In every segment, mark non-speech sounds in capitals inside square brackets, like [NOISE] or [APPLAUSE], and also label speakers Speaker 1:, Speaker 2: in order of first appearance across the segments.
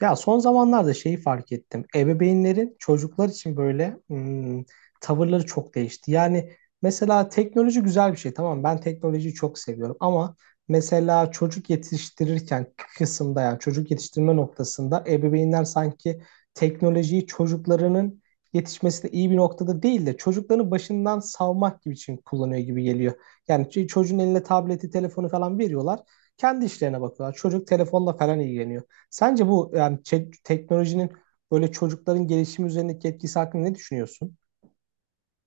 Speaker 1: Ya son zamanlarda şeyi fark ettim. Ebeveynlerin çocuklar için böyle tavırları çok değişti. Yani mesela teknoloji güzel bir şey. Tamam, ben teknolojiyi çok seviyorum ama mesela çocuk yetiştirirken kısımda, yani çocuk yetiştirme noktasında ebeveynler sanki teknolojiyi çocuklarının yetişmesine iyi bir noktada değil de çocukların başından savmak gibi için kullanıyor gibi geliyor. Yani çocuğun eline tableti, telefonu falan veriyorlar. Kendi işlerine bakıyorlar. Çocuk telefonla falan ilgileniyor. Sence bu, yani teknolojinin böyle çocukların gelişimi üzerindeki etkisi hakkında ne düşünüyorsun?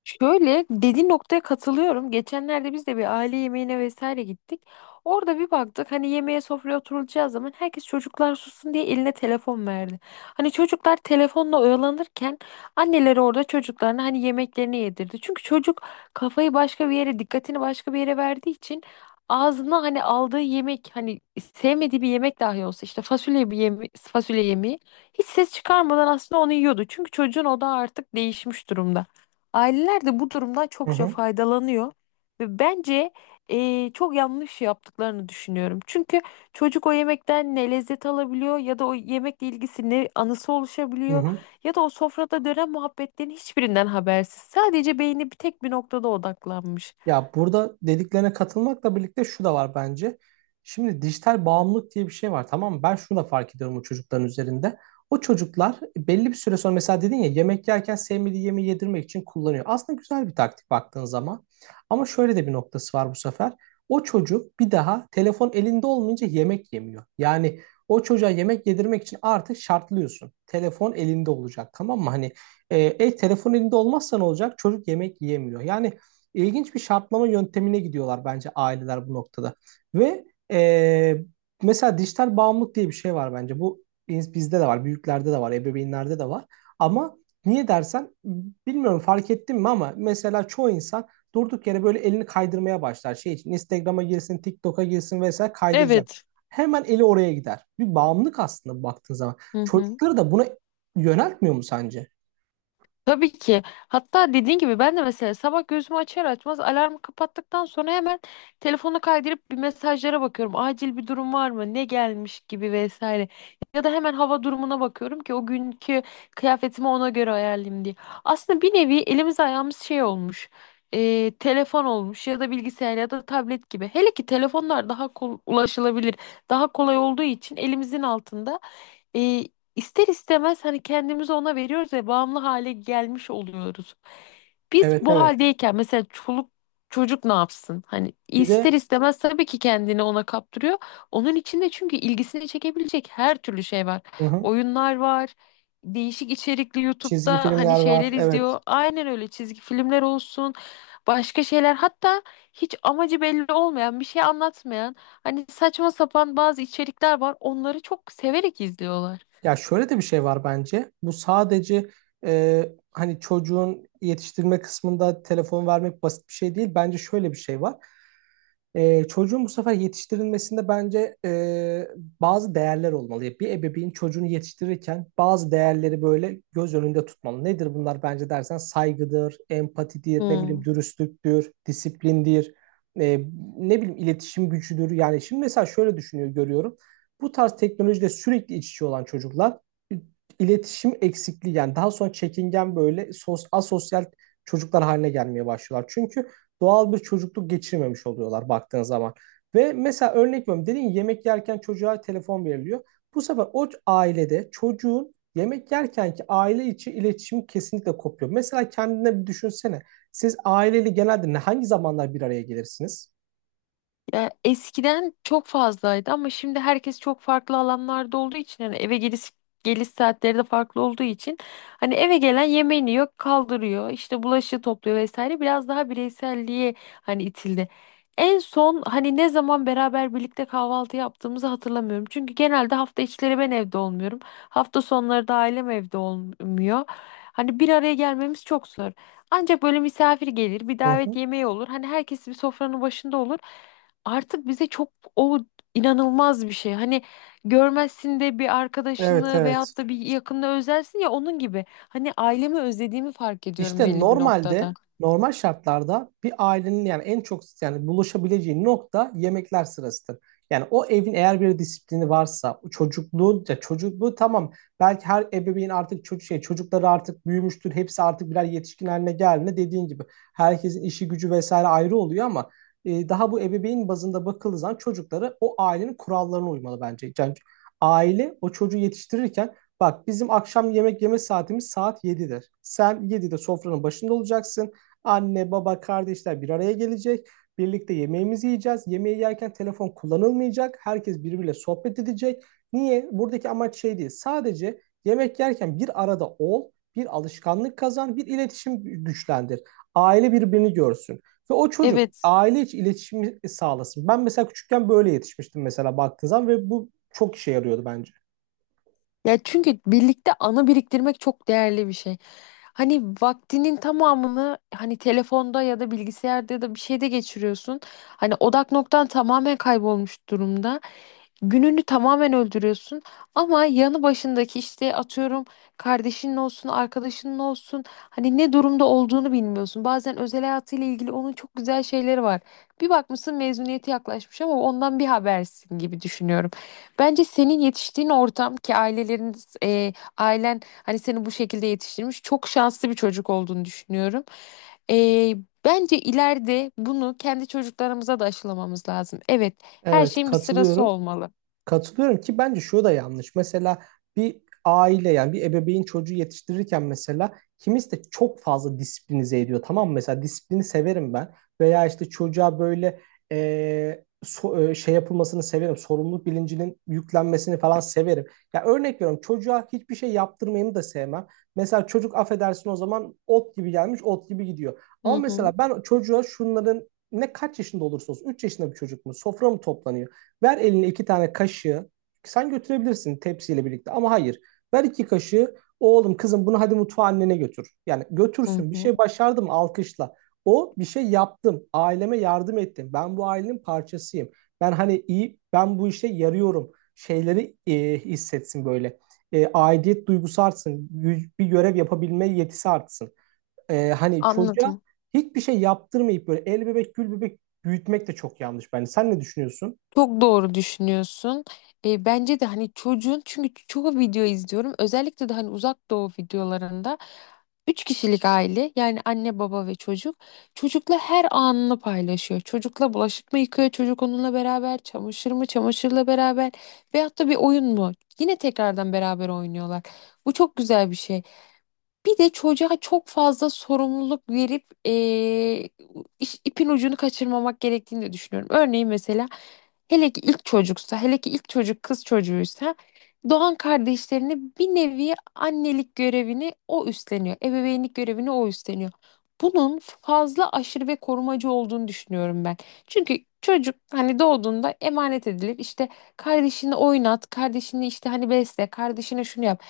Speaker 2: Şöyle dediğin noktaya katılıyorum. Geçenlerde biz de bir aile yemeğine vesaire gittik. Orada bir baktık hani yemeğe sofraya oturulacağı zaman herkes çocuklar sussun diye eline telefon verdi. Hani çocuklar telefonla oyalanırken anneleri orada çocuklarına hani yemeklerini yedirdi. Çünkü çocuk kafayı başka bir yere, dikkatini başka bir yere verdiği için ağzına hani aldığı yemek hani sevmediği bir yemek dahi olsa işte fasulye bir yeme fasulye yemeği hiç ses çıkarmadan aslında onu yiyordu. Çünkü çocuğun odağı artık değişmiş durumda. Aileler de bu durumdan
Speaker 1: Hı
Speaker 2: çokça
Speaker 1: hı,
Speaker 2: faydalanıyor ve bence çok yanlış yaptıklarını düşünüyorum. Çünkü çocuk o yemekten ne lezzet alabiliyor ya da o yemekle ilgisi ne anısı
Speaker 1: hı
Speaker 2: oluşabiliyor
Speaker 1: hı.
Speaker 2: ya da o sofrada dönen muhabbetlerin hiçbirinden habersiz. Sadece beyni bir tek bir noktada odaklanmış.
Speaker 1: Ya, burada dediklerine katılmakla birlikte şu da var bence. Şimdi dijital bağımlılık diye bir şey var, tamam mı? Ben şunu da fark ediyorum o çocukların üzerinde. O çocuklar belli bir süre sonra mesela dedin ya, yemek yerken sevmediği yemeği yedirmek için kullanıyor. Aslında güzel bir taktik baktığın zaman. Ama şöyle de bir noktası var bu sefer. O çocuk bir daha telefon elinde olmayınca yemek yemiyor. Yani o çocuğa yemek yedirmek için artık şartlıyorsun. Telefon elinde olacak, tamam mı? Hani telefon elinde olmazsa ne olacak? Çocuk yemek yiyemiyor. Yani ilginç bir şartlama yöntemine gidiyorlar bence aileler bu noktada. Ve e, mesela dijital bağımlılık diye bir şey var bence. Bu bizde de var, büyüklerde de var, ebeveynlerde de var. Ama niye dersen, bilmiyorum fark ettin mi ama mesela çoğu insan durduk yere böyle elini kaydırmaya başlar. Şey için Instagram'a girsin, TikTok'a girsin, vesaire kaydıracak.
Speaker 2: Evet.
Speaker 1: Hemen eli oraya gider. Bir bağımlılık aslında baktığın zaman.
Speaker 2: Hı hı.
Speaker 1: Çocukları da buna yöneltmiyor mu sence?
Speaker 2: Tabii ki. Hatta dediğin gibi ben de mesela sabah gözümü açar açmaz alarmı kapattıktan sonra hemen telefonu kaydırıp bir mesajlara bakıyorum. Acil bir durum var mı? Ne gelmiş gibi vesaire. Ya da hemen hava durumuna bakıyorum ki o günkü kıyafetimi ona göre ayarlayayım diye. Aslında bir nevi elimiz ayağımız şey olmuş. Telefon olmuş ya da bilgisayar ya da tablet gibi. Hele ki telefonlar daha ulaşılabilir, daha kolay olduğu için elimizin altında. e, İster istemez hani kendimizi ona veriyoruz ve bağımlı hale gelmiş oluyoruz. Biz
Speaker 1: Evet,
Speaker 2: bu
Speaker 1: evet.
Speaker 2: haldeyken mesela çoluk çocuk ne yapsın? Hani
Speaker 1: Bir
Speaker 2: ister
Speaker 1: de
Speaker 2: istemez tabii ki kendini ona kaptırıyor. Onun içinde çünkü ilgisini çekebilecek her türlü şey var.
Speaker 1: hı hı,
Speaker 2: Oyunlar var. Değişik içerikli
Speaker 1: çizgi
Speaker 2: YouTube'da hani
Speaker 1: filmler
Speaker 2: şeyler
Speaker 1: var. Evet.
Speaker 2: izliyor. Aynen öyle çizgi filmler olsun. Başka şeyler hatta hiç amacı belli olmayan bir şey anlatmayan hani saçma sapan bazı içerikler var. Onları çok severek izliyorlar.
Speaker 1: Ya şöyle de bir şey var bence. Bu sadece hani çocuğun yetiştirme kısmında telefon vermek basit bir şey değil. Bence şöyle bir şey var. Çocuğun bu sefer yetiştirilmesinde bence bazı değerler olmalı. Bir ebeveyn çocuğunu yetiştirirken bazı değerleri böyle göz önünde tutmalı. Nedir bunlar bence dersen, saygıdır, empatidir, ne bileyim
Speaker 2: Hmm.
Speaker 1: dürüstlüktür, disiplindir, e, ne bileyim iletişim gücüdür. Yani şimdi mesela şöyle düşünüyor görüyorum. Bu tarz teknolojide sürekli iç içe olan çocuklar e, iletişim eksikliği, yani daha sonra çekingen böyle asosyal çocuklar haline gelmeye başlıyorlar. Çünkü doğal bir çocukluk geçirmemiş oluyorlar baktığın zaman. Ve mesela örnek veriyorum, dedin yemek yerken çocuğa telefon veriliyor. Bu sefer o ailede çocuğun yemek yerkenki aile içi iletişim kesinlikle kopuyor. Mesela kendine bir düşünsene. Siz aileyle genelde ne, hangi zamanlar bir araya gelirsiniz?
Speaker 2: Ya eskiden çok fazlaydı ama şimdi herkes çok farklı alanlarda olduğu için hani eve geliş saatleri de farklı olduğu için hani eve gelen yemeğini yiyor, kaldırıyor, işte bulaşığı topluyor vesaire biraz daha bireyselliğe hani itildi. En son hani ne zaman beraber birlikte kahvaltı yaptığımızı hatırlamıyorum. Çünkü genelde hafta içleri ben evde olmuyorum. Hafta sonları da ailem evde olmuyor. Hani bir araya gelmemiz çok zor. Ancak böyle misafir gelir, bir
Speaker 1: Hı
Speaker 2: davet
Speaker 1: hı.
Speaker 2: yemeği olur. Hani herkes bir sofranın başında olur artık bize çok o inanılmaz bir şey. Hani görmezsin de bir
Speaker 1: Evet,
Speaker 2: arkadaşını
Speaker 1: evet.
Speaker 2: veyahut da bir yakınını özlersin ya onun gibi. Hani ailemi özlediğimi fark ediyorum
Speaker 1: İşte
Speaker 2: belli bir
Speaker 1: normalde,
Speaker 2: noktada.
Speaker 1: normal şartlarda bir ailenin yani en çok yani buluşabileceği nokta yemekler sırasıdır. Yani o evin eğer bir disiplini varsa, o çocukluğu, ya çocukluğu tamam, belki her ebeveyn artık çocukları artık büyümüştür. Hepsi artık birer yetişkin haline geldiğinde dediğin gibi herkesin işi gücü vesaire ayrı oluyor ama daha bu ebeveyn bazında bakıldığı zaman çocukları o ailenin kurallarına uymalı bence. Yani aile o çocuğu yetiştirirken, bak bizim akşam yemek yeme saatimiz saat 7'dir. Sen 7'de sofranın başında olacaksın. Anne, baba, kardeşler bir araya gelecek. Birlikte yemeğimizi yiyeceğiz. Yemeği yerken telefon kullanılmayacak. Herkes birbiriyle sohbet edecek. Niye? Buradaki amaç şey değil. Sadece yemek yerken bir arada ol, bir alışkanlık kazan, bir iletişim güçlendir. Aile birbirini görsün. Ve o çocuk
Speaker 2: Evet.
Speaker 1: aile içi iletişimi sağlasın. Ben mesela küçükken böyle yetişmiştim mesela baktığın zaman ve bu çok işe yarıyordu bence.
Speaker 2: Ya çünkü birlikte anı biriktirmek çok değerli bir şey. Hani vaktinin tamamını hani telefonda ya da bilgisayarda ya da bir şeyde geçiriyorsun. Hani odak noktan tamamen kaybolmuş durumda. Gününü tamamen öldürüyorsun. Ama yanı başındaki işte atıyorum kardeşinin olsun, arkadaşının olsun. Hani ne durumda olduğunu bilmiyorsun. Bazen özel hayatıyla ilgili onun çok güzel şeyleri var. Bir bakmışsın mezuniyeti yaklaşmış ama ondan bir habersin gibi düşünüyorum. Bence senin yetiştiğin ortam ki aileleriniz, ailen hani seni bu şekilde yetiştirmiş çok şanslı bir çocuk olduğunu düşünüyorum. E, Bence ileride bunu kendi çocuklarımıza da aşılamamız lazım. Evet, her
Speaker 1: Evet,
Speaker 2: şeyin bir sırası
Speaker 1: katılıyorum.
Speaker 2: olmalı.
Speaker 1: Katılıyorum ki bence şu da yanlış. Mesela bir aile, yani bir ebeveyn çocuğu yetiştirirken mesela kimisi de çok fazla disiplinize ediyor. Tamam mı? Mesela disiplini severim ben. Veya işte çocuğa böyle şey yapılmasını severim. Sorumluluk bilincinin yüklenmesini falan severim. Ya, örnek veriyorum, çocuğa hiçbir şey yaptırmayını da sevmem. Mesela çocuk, affedersin, o zaman ot gibi gelmiş, ot gibi gidiyor.
Speaker 2: Hı
Speaker 1: Ama
Speaker 2: hı,
Speaker 1: mesela ben çocuğa şunların, ne kaç yaşında olursa olsun, 3 yaşında bir çocuk mu, sofra mı toplanıyor? Ver eline iki tane kaşığı. Sen götürebilirsin tepsiyle birlikte ama hayır. Ver iki kaşığı. Oğlum, kızım, bunu hadi mutfağa annene götür. Yani
Speaker 2: hı
Speaker 1: götürsün, bir
Speaker 2: hı.
Speaker 1: şey başardım, alkışla. O bir şey yaptım. Aileme yardım ettim. Ben bu ailenin parçasıyım. Ben hani iyi, ben bu işe yarıyorum. Şeyleri hissetsin böyle. E, aidiyet duygusu artsın. Bir görev yapabilme yetisi artsın. E, hani çocuğa
Speaker 2: Anladım.
Speaker 1: hiçbir şey yaptırmayıp böyle el bebek gül bebek büyütmek de çok yanlış bence. Sen ne düşünüyorsun?
Speaker 2: Çok doğru düşünüyorsun. Bence de hani çocuğun çünkü çoğu video izliyorum. Özellikle de hani uzak doğu videolarında üç kişilik aile yani anne baba ve çocuk çocukla her anını paylaşıyor. Çocukla bulaşık mı yıkıyor, çocuk onunla beraber, çamaşır mı, çamaşırla beraber veyahut da bir oyun mu? Yine tekrardan beraber oynuyorlar. Bu çok güzel bir şey. Bir de çocuğa çok fazla sorumluluk verip ipin ucunu kaçırmamak gerektiğini de düşünüyorum. Örneğin mesela hele ki ilk çocuksa, hele ki ilk çocuk kız çocuğuysa doğan kardeşlerine bir nevi annelik görevini o üstleniyor. Ebeveynlik görevini o üstleniyor. Bunun fazla aşırı ve korumacı olduğunu düşünüyorum ben. Çünkü çocuk hani doğduğunda emanet edilip işte kardeşini oynat, kardeşini işte hani besle, kardeşine şunu yap.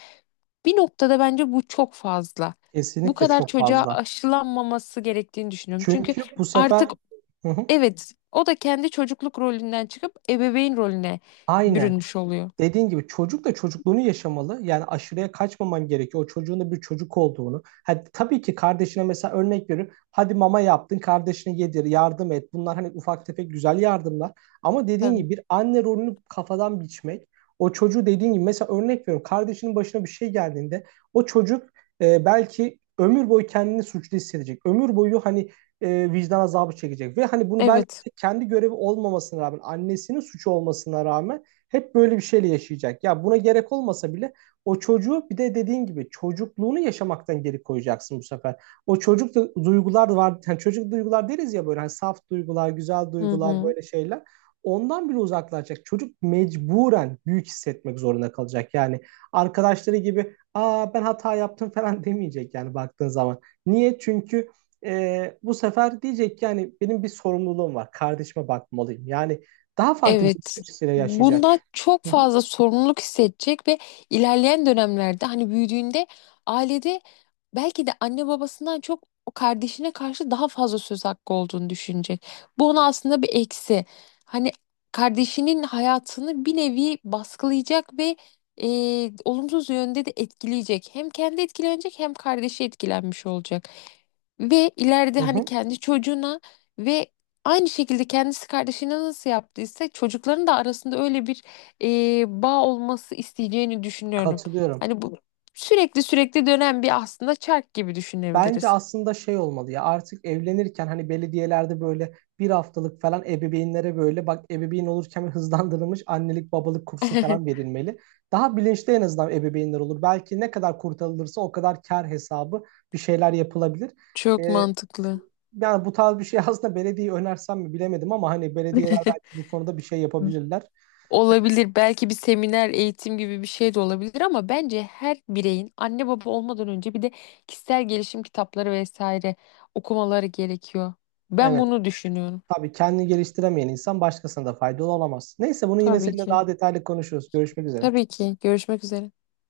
Speaker 2: Bir noktada bence bu çok fazla. Bu
Speaker 1: Kesinlikle
Speaker 2: kadar
Speaker 1: çok
Speaker 2: çocuğa
Speaker 1: fazla.
Speaker 2: aşılanmaması gerektiğini düşünüyorum. Çünkü
Speaker 1: Çünkü bu sefer
Speaker 2: artık
Speaker 1: hı hı.
Speaker 2: evet o da kendi çocukluk rolünden çıkıp ebeveyn rolüne
Speaker 1: Aynen.
Speaker 2: bürünmüş oluyor.
Speaker 1: Dediğin gibi çocuk da çocukluğunu yaşamalı. Yani aşırıya kaçmaman gerekiyor. O çocuğun da bir çocuk olduğunu. Hadi, tabii ki kardeşine, mesela örnek veriyorum, hadi mama yaptın, kardeşine yedir, yardım et. Bunlar hani ufak tefek güzel yardımlar. Ama dediğin
Speaker 2: Tabii.
Speaker 1: gibi bir anne rolünü kafadan biçmek. O çocuğu dediğin gibi, mesela örnek veriyorum, kardeşinin başına bir şey geldiğinde o çocuk belki ömür boyu kendini suçlu hissedecek. Ömür boyu hani vicdan azabı çekecek. Ve hani bunu belki
Speaker 2: Evet.
Speaker 1: de kendi görevi olmamasına rağmen, annesinin suçu olmasına rağmen hep böyle bir şeyle yaşayacak. Ya buna gerek olmasa bile o çocuğu bir de dediğin gibi çocukluğunu yaşamaktan geri koyacaksın bu sefer. Duygular var. Yani çocuk duygular deriz ya, böyle hani saf duygular, güzel
Speaker 2: Hı
Speaker 1: duygular,
Speaker 2: hı.
Speaker 1: böyle şeyler. Ondan bile uzaklaşacak. Çocuk mecburen büyük hissetmek zorunda kalacak. Yani arkadaşları gibi, aa ben hata yaptım [LAUGHS] falan demeyecek yani baktığın zaman. Niye? Çünkü bu sefer diyecek ki yani benim bir sorumluluğum var. Kardeşime bakmalıyım. Yani daha farklı bir
Speaker 2: Evet.
Speaker 1: bakış açısıyla yaşayacak.
Speaker 2: Bundan çok
Speaker 1: Hı hı,
Speaker 2: fazla sorumluluk hissedecek ve ilerleyen dönemlerde hani büyüdüğünde ailede belki de anne babasından çok o kardeşine karşı daha fazla söz hakkı olduğunu düşünecek. Bu ona aslında bir eksi. Hani kardeşinin hayatını bir nevi baskılayacak ve e, olumsuz yönde de etkileyecek. Hem kendi etkilenecek hem kardeşi etkilenmiş olacak. Ve ileride
Speaker 1: hı
Speaker 2: hani
Speaker 1: hı.
Speaker 2: kendi çocuğuna ve aynı şekilde kendisi kardeşine nasıl yaptıysa çocukların da arasında öyle bir bağ olması isteyeceğini düşünüyorum.
Speaker 1: Katılıyorum.
Speaker 2: Hani bu sürekli sürekli dönen bir aslında çark gibi
Speaker 1: Bence
Speaker 2: düşünebiliriz.
Speaker 1: aslında şey olmalı, ya artık evlenirken hani belediyelerde böyle 1 haftalık falan ebeveynlere böyle, bak ebeveyn olurken, [LAUGHS] hızlandırılmış annelik babalık kursu falan
Speaker 2: [LAUGHS]
Speaker 1: verilmeli. Daha bilinçli en azından ebeveynler olur. Belki ne kadar kurtarılırsa o kadar kar hesabı bir şeyler yapılabilir.
Speaker 2: Çok
Speaker 1: Ee,
Speaker 2: mantıklı.
Speaker 1: Yani bu tarz bir şey [LAUGHS] aslında belediye önersem mi bilemedim ama hani belediyeler belki bu konuda bir şey yapabilirler.
Speaker 2: Olabilir. Belki bir seminer, eğitim gibi bir şey de olabilir ama bence her bireyin anne baba olmadan önce bir de kişisel gelişim kitapları vesaire okumaları gerekiyor. Ben
Speaker 1: Evet.
Speaker 2: bunu düşünüyorum.
Speaker 1: Tabii kendini geliştiremeyen insan başkasına da faydalı olamaz. Neyse, bunu yine
Speaker 2: Tabii
Speaker 1: seninle
Speaker 2: ki.
Speaker 1: daha detaylı konuşuruz. Görüşmek üzere.
Speaker 2: Tabii ki. Görüşmek üzere.